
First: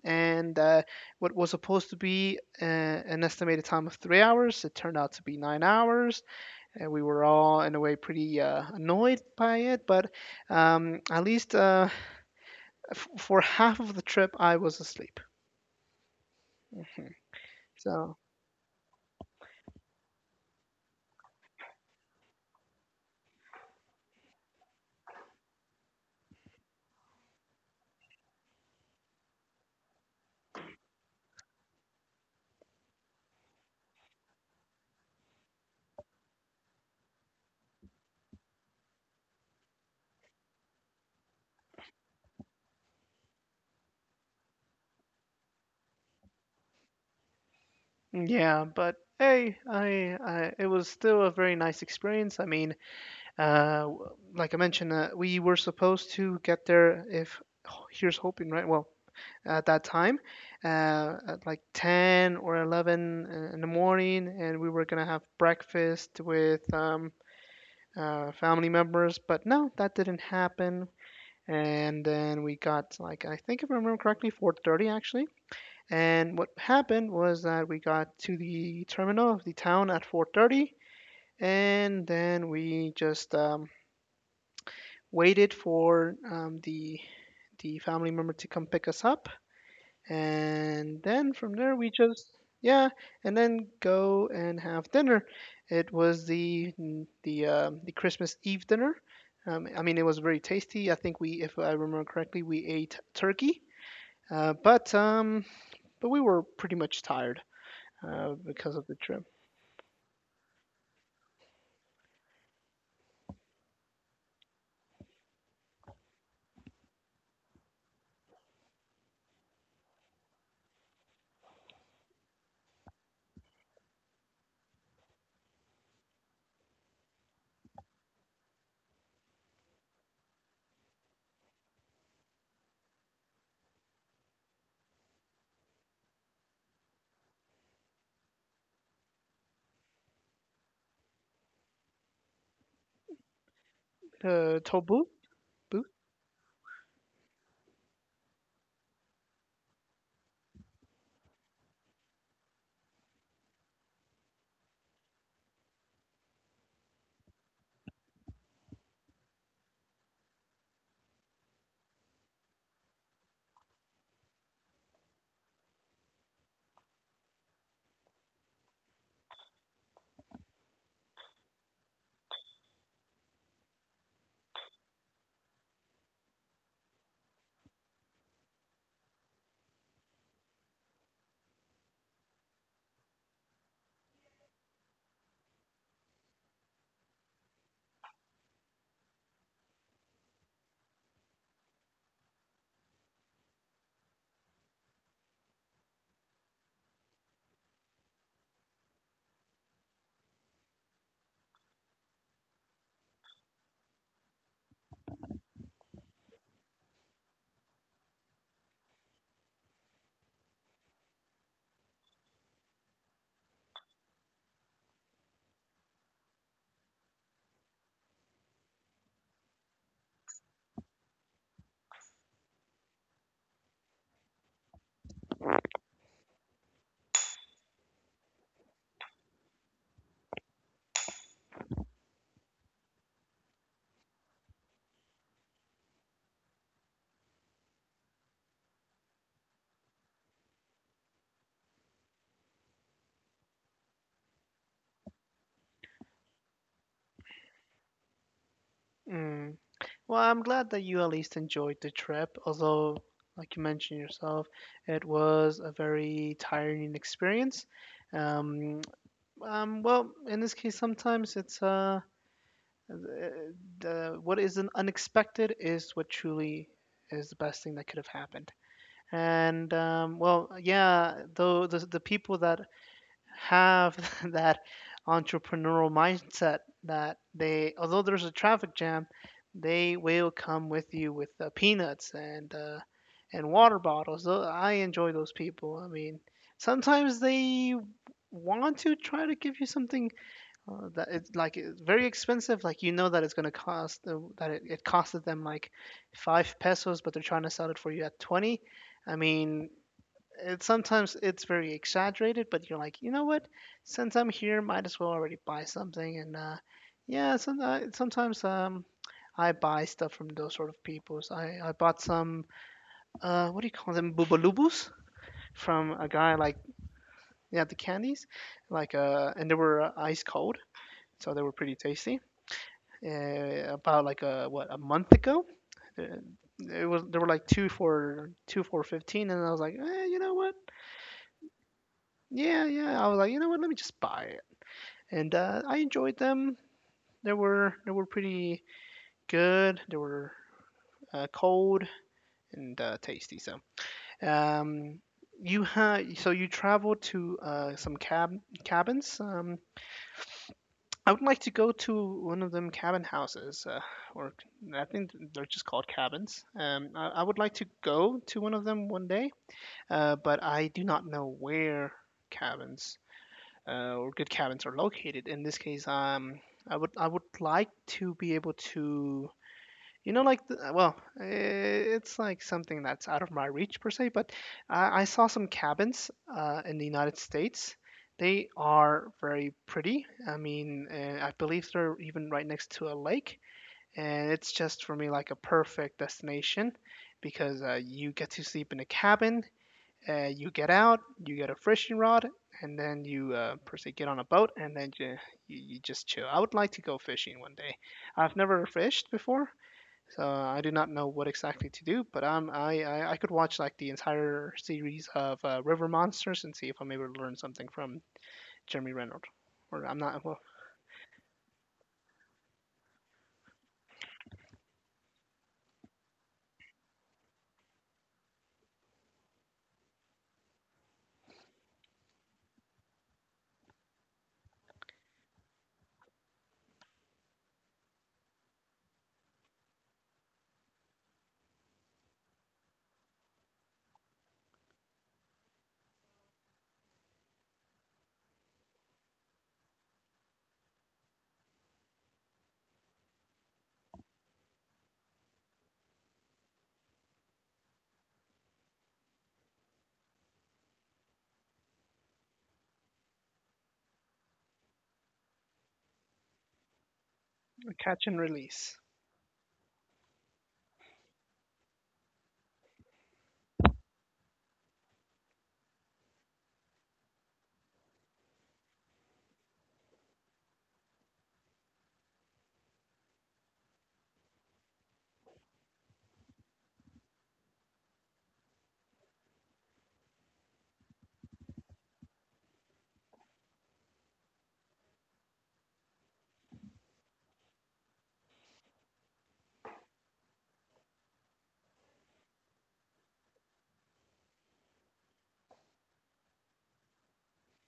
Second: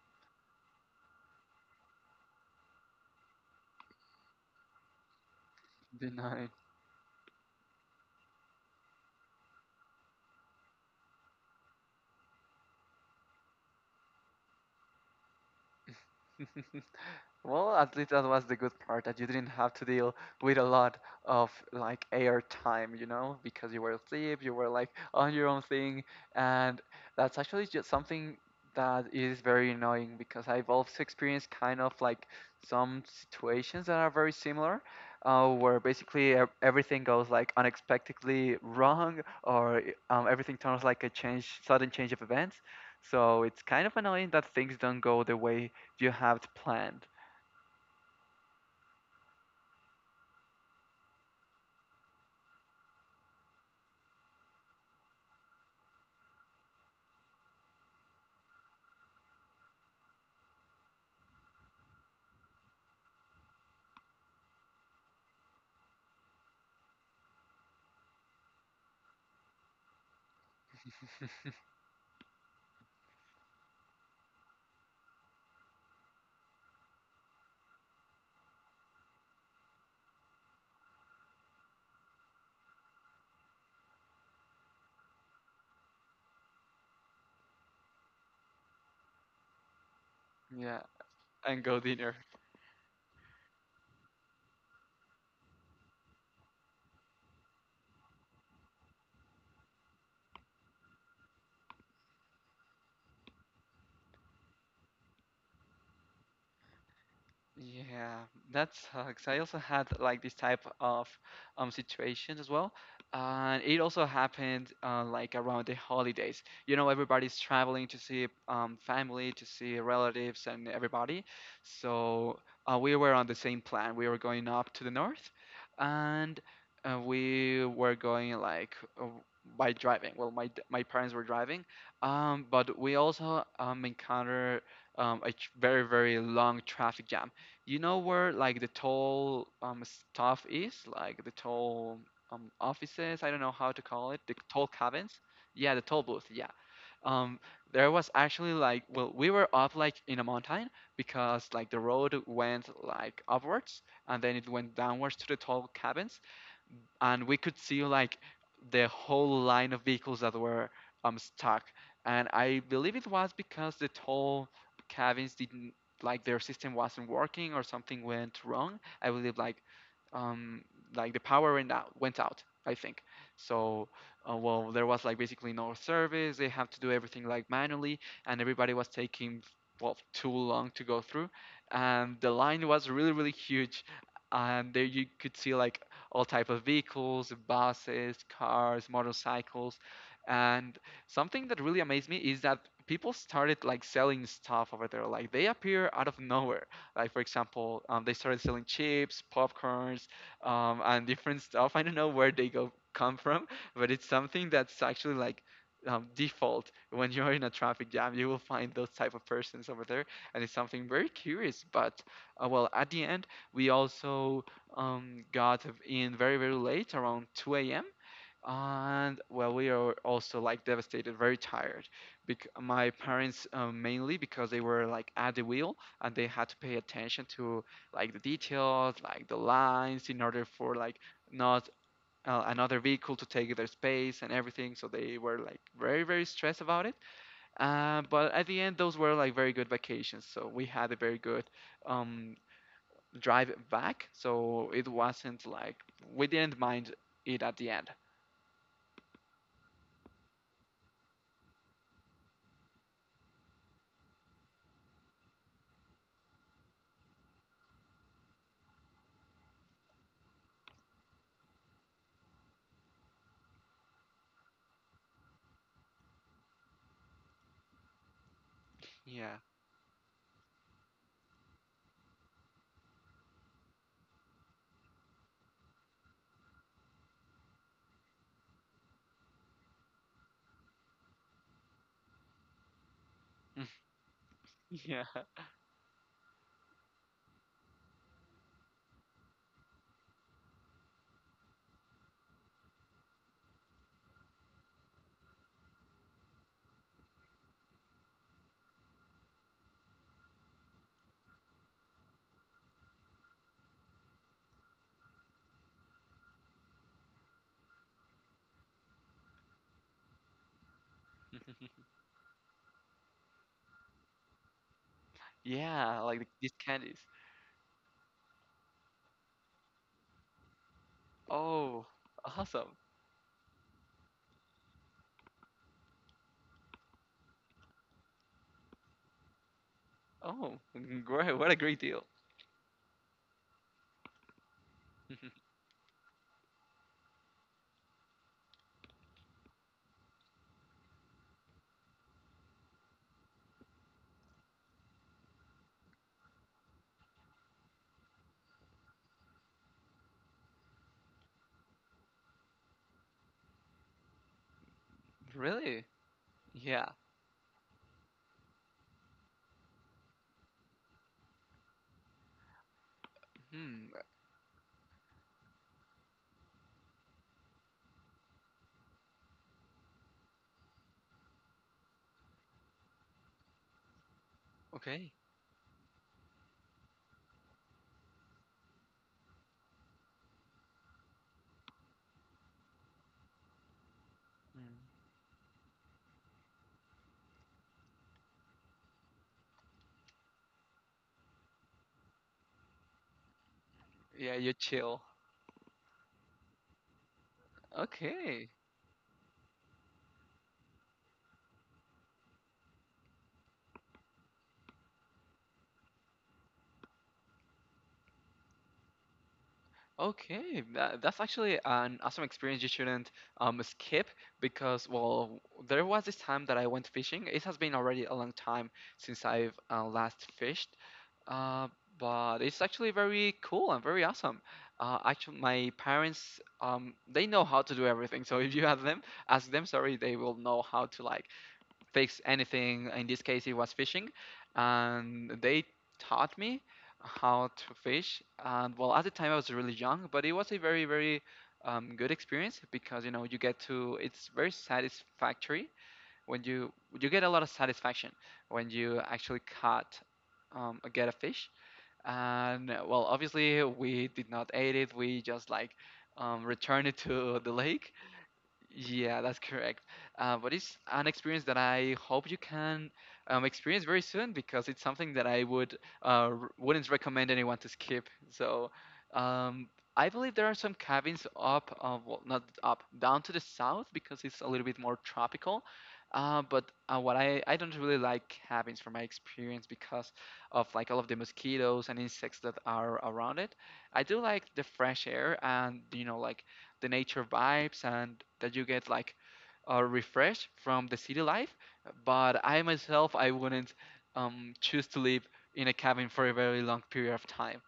And uh, what was supposed to be uh, an estimated time of three hours, it turned out to be nine
The
hours.
nine.
And we were all in a way pretty uh, annoyed by it, but um, at least uh, f- for half of the trip, I was asleep. Hmm.
Well, at least
So
that was the good part that you didn't have to deal with a lot of like air time, you know, because you were asleep, you were like on your own thing, and that's actually just something that is very annoying because I've also experienced kind of like some situations that are very similar, uh, where basically ev- everything goes like unexpectedly wrong or um, everything turns like a change, sudden change of events. So it's kind of annoying that things don't go the way you have planned.
yeah, but hey, I, I it was still a very nice experience. I mean, Uh, w- like I mentioned, uh, we were supposed to get there if— oh, here's hoping, right? Well, at that time, uh, at like ten or eleven in the morning, and we were gonna have breakfast with um, uh, family members, but no, that didn't happen. And then we got, like, I think if I remember correctly, four thirty actually. And what happened was that we got to the terminal of the town at four thirty, and then we just um, waited for um, the the family member to come pick us up,
Yeah,
and then from
and
there
go
we
dinner.
just— yeah, and then go and have dinner. It was the the um, the Christmas Eve dinner. um, I mean, it was very tasty. I think we— if I remember correctly, we ate turkey, uh, but um but we were pretty much tired,
Yeah,
uh, because
that
of the trip.
sucks. I also had like this type of um situations as well, and it also happened uh, like around the holidays. You know, everybody's traveling to see um family, to see relatives, and everybody. So uh, we were on the same plan. We were going up to the north, and uh, we were going like uh, by driving. Well, my d- my parents were driving, um, but we also um encountered um, a tr- very, very long traffic jam. You know where like the toll um stuff is, like the toll um offices. I don't know how to call it, the
Uh,
toll
tobu?
cabins. Yeah, the
Bu?
toll booth. Yeah. Um, there was actually like, well, we were up like in a mountain because like the road went like upwards and then it went downwards to the toll cabins and we could see like the whole line of vehicles that were um stuck. And I believe it was because the toll cabins didn't like their system wasn't working or something went wrong. I believe like um like the power went out went out. I think so. Uh, well, there was like basically no service. They have to do everything like manually, and everybody was taking well too long to go through, and the line was really really huge, and there you could see like all type of vehicles, buses, cars, motorcycles. And something that really amazed me is that people started like selling stuff over there. Like they appear out of nowhere. Like for example, um, they started selling chips, popcorns, um, and different stuff. I don't know where they go come from, but it's something that's actually like um, default when you're in a traffic jam. You will find those type of persons over there, and it's something very curious. But uh, well, at the end, we also um, got in very, very late, around two a m. And well, we are also like devastated, very tired. Bec- my parents uh, mainly because they were like at the wheel and they had to pay attention to like the details, like the lines, in order for like not uh, another vehicle to take their space and everything. So they were like very, very stressed about it. Uh, but at the end, those were like very good vacations. So we had a very good um, drive back, so it wasn't like we didn't mind it at the end.
Mm. Well, I'm glad that you at least enjoyed the trip, although, like you mentioned yourself, it was a very tiring experience. Um, um, well, in this case, sometimes it's uh, the, the, what is an unexpected is what truly is the best thing that could have happened.
Yeah.
And um, well, yeah, though the the people that have that entrepreneurial mindset, that they, although there's a traffic jam, they will come with you with uh, peanuts and uh, and water bottles. Tho- I enjoy
Yeah.
those people. I mean, sometimes they want to try to give you something uh, that it's like— it's very expensive. Like, you know that it's gonna cost uh, that it, it costed them like five pesos, but they're trying to sell it for you at twenty. I mean, it sometimes it's very exaggerated, but you're like, you know what? Since I'm here, might as well already buy something. And uh, yeah, some, uh, sometimes um, I buy stuff from those sort of peoples. I, I bought some uh, what do you call them? Bubalubus, from
Yeah,
a
like
guy.
these
Like,
candies.
yeah, the candies, like uh, and they were uh, ice cold, so they were pretty
Oh,
tasty.
awesome.
Uh, about like a— what, a month ago, uh, it was— there were like two for— two for fifteen, and I was like, eh, you know what?
Oh, great. What a great deal.
Yeah, yeah. I was like, you know what? Let me just buy it, and uh, I enjoyed them. They were they were pretty good. They were uh, cold and uh, tasty. So, um, you had— so you traveled to uh, some cab cabins. Um, I would like to go to one of them cabin houses, uh, or I think they're just
Really?
called cabins.
Yeah.
Um, I, I would like to go to one of them one day, uh, but I do not know where cabins
Hmm.
uh, or good cabins are located. In this case, um, I would I would like to be able to, you know, like the— well, eh, it's like something that's out of my reach per se. But I, I
Okay.
saw some cabins uh, in the United States. They are very pretty. I mean, uh, I believe they're even right next to a lake, and it's just for
Mm.
me like a perfect destination, because uh, you get to sleep in a cabin. Uh, you get out, you get a fishing rod, and then you uh, per se get on a
Yeah,
boat,
you
and then
chill.
you— you you just chill. I would like to go fishing one day. I've
Okay.
never fished before, so I do not know what exactly to do. But um, I I, I could watch like the entire series of uh, River Monsters and see if I'm able to learn something from Jeremy Renner, or I'm not— well,
Okay, that, that's actually an awesome experience you shouldn't um, skip because, well, there was this time that I went fishing. It has been already a long time since I've uh, last fished, uh, but it's actually very cool and very awesome. Uh, actually, my parents, um, they know how to do everything. So if you ask them, ask them, sorry, they will know how to like fix anything. In this case, it was fishing, and they taught me how to fish. And well, at the time I was really young, but it was a very, very um, good experience because you know you get to. It's very satisfactory when you you get a lot of satisfaction when you actually caught um, get a fish. And uh, well, obviously we did not eat it. We just like um, returned it to the lake.
catch and release.
Yeah, that's correct. Uh, but it's an experience that I hope you can um, experience very soon because it's something that I would uh, r- wouldn't recommend anyone to skip. So um, I believe there are some cabins up, uh, well, not up, down to the south because it's a little bit more tropical. Uh, but uh, what I, I don't really like cabins from my experience because of like all of the mosquitoes and insects that are around it. I do like the fresh air and you know like the nature vibes and that you get like a refresh from the city life. But I myself, I wouldn't um, choose to live in a cabin for a very long period of time.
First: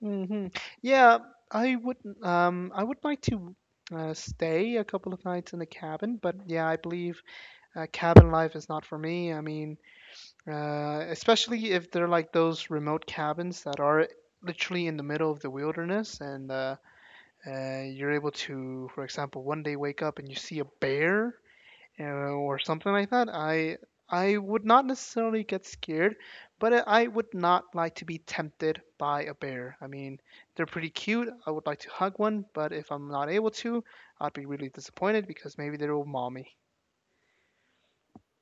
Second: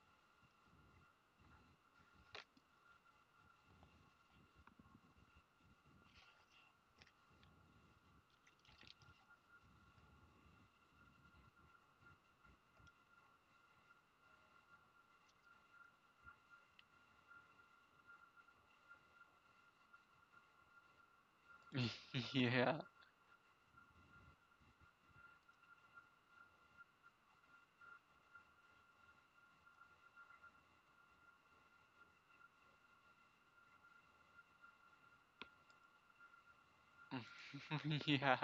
Hmm. Yeah, I would— um I would like to uh, stay a couple of nights in the cabin, but yeah, I believe uh, cabin life is not for me. I mean, uh, especially if they're like those remote cabins that are literally in the middle of the wilderness, and uh, uh, you're able to, for example, one day wake up and you see a bear, uh, or
Yeah.
something like that. I I would not necessarily get scared, but I I would not like to be tempted by a bear. I mean, they're pretty cute. I would like to hug one, but if I'm not able to, I'd be really disappointed because maybe they will maul me.
Yeah.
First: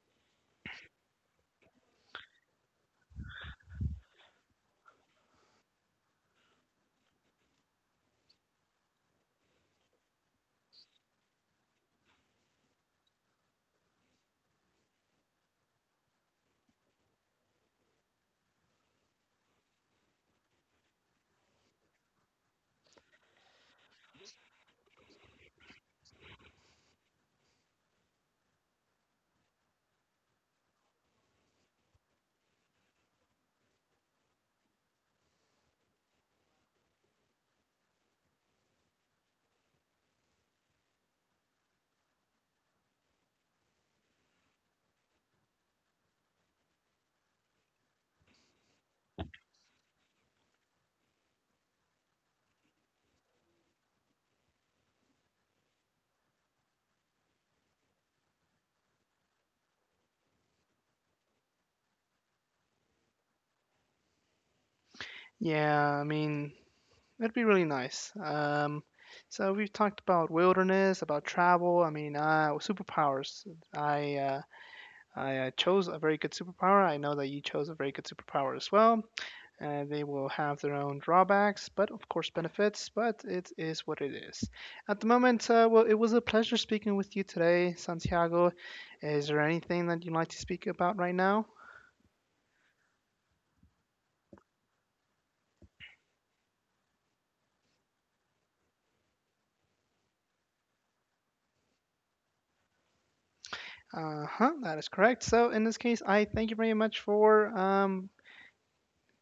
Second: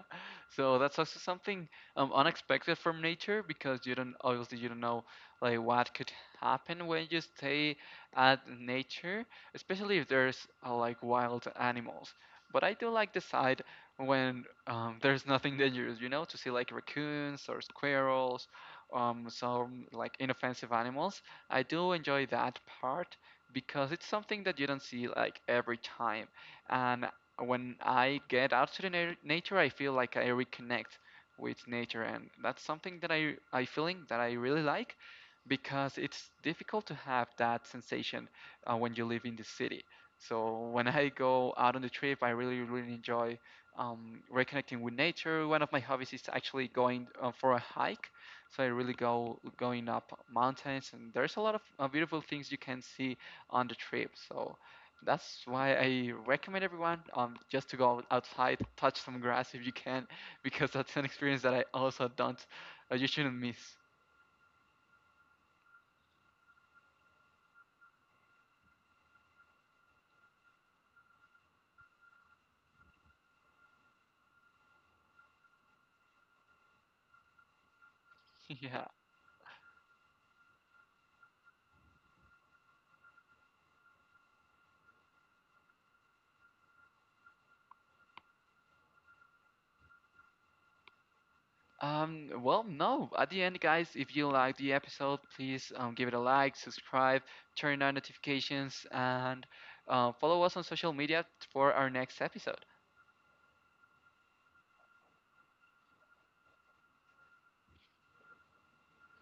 So that's also something um, unexpected from nature because you don't obviously you don't know like what could happen when you stay at nature, especially if there's uh, like wild animals. But I do like the side when um, there's nothing dangerous, you know, to see like raccoons or squirrels, um, some like inoffensive animals. I do enjoy that part because it's something that you don't see like every time. And when I get out to the na- nature, I feel like I reconnect with nature, and that's something that I I feeling that I really like, because it's difficult to have that sensation uh, when you live in the city. So when I go out on the trip, I really really enjoy um, reconnecting with nature. One of my hobbies is actually going uh, for a hike, so I really go going up mountains, and there's a lot of uh, beautiful things you can see on the trip. So that's why I recommend everyone um just to go outside, touch some grass if you can, because that's an experience that I also don't uh, you shouldn't miss.
Yeah, I mean, that'd be really nice. Um, so we've talked about wilderness, about travel. I mean, uh, superpowers. I uh, I uh, chose a very good superpower. I know that you chose a very good superpower as
Yeah.
well. Uh, they will have their own drawbacks, but of course benefits. But it is what it is. At the moment, uh, well, it was a pleasure speaking with you today, Santiago. Is there anything that you'd like to speak about right now?
Um, well, no. At the end, guys, if you like the episode, please um, give it a like, subscribe, turn on notifications, and uh, follow us on social media for our next episode.
Uh huh, that is correct. So in this case, I thank you very much for um,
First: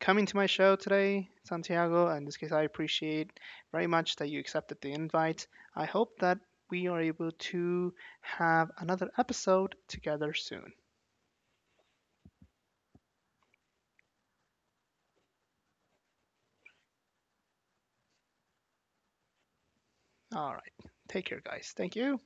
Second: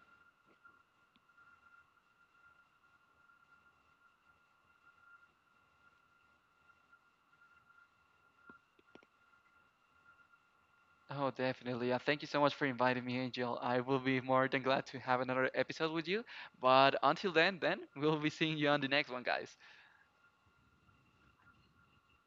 coming to my show today, Santiago. In this case, I appreciate very much that you accepted the invite. I hope that we are able to have another episode together soon.
Oh, definitely. Uh, thank you so much for inviting me, Angel. I will be more than glad to have another episode with you. But until then, then we'll be seeing you on the next one, guys.
All right. Take care, guys. Thank you.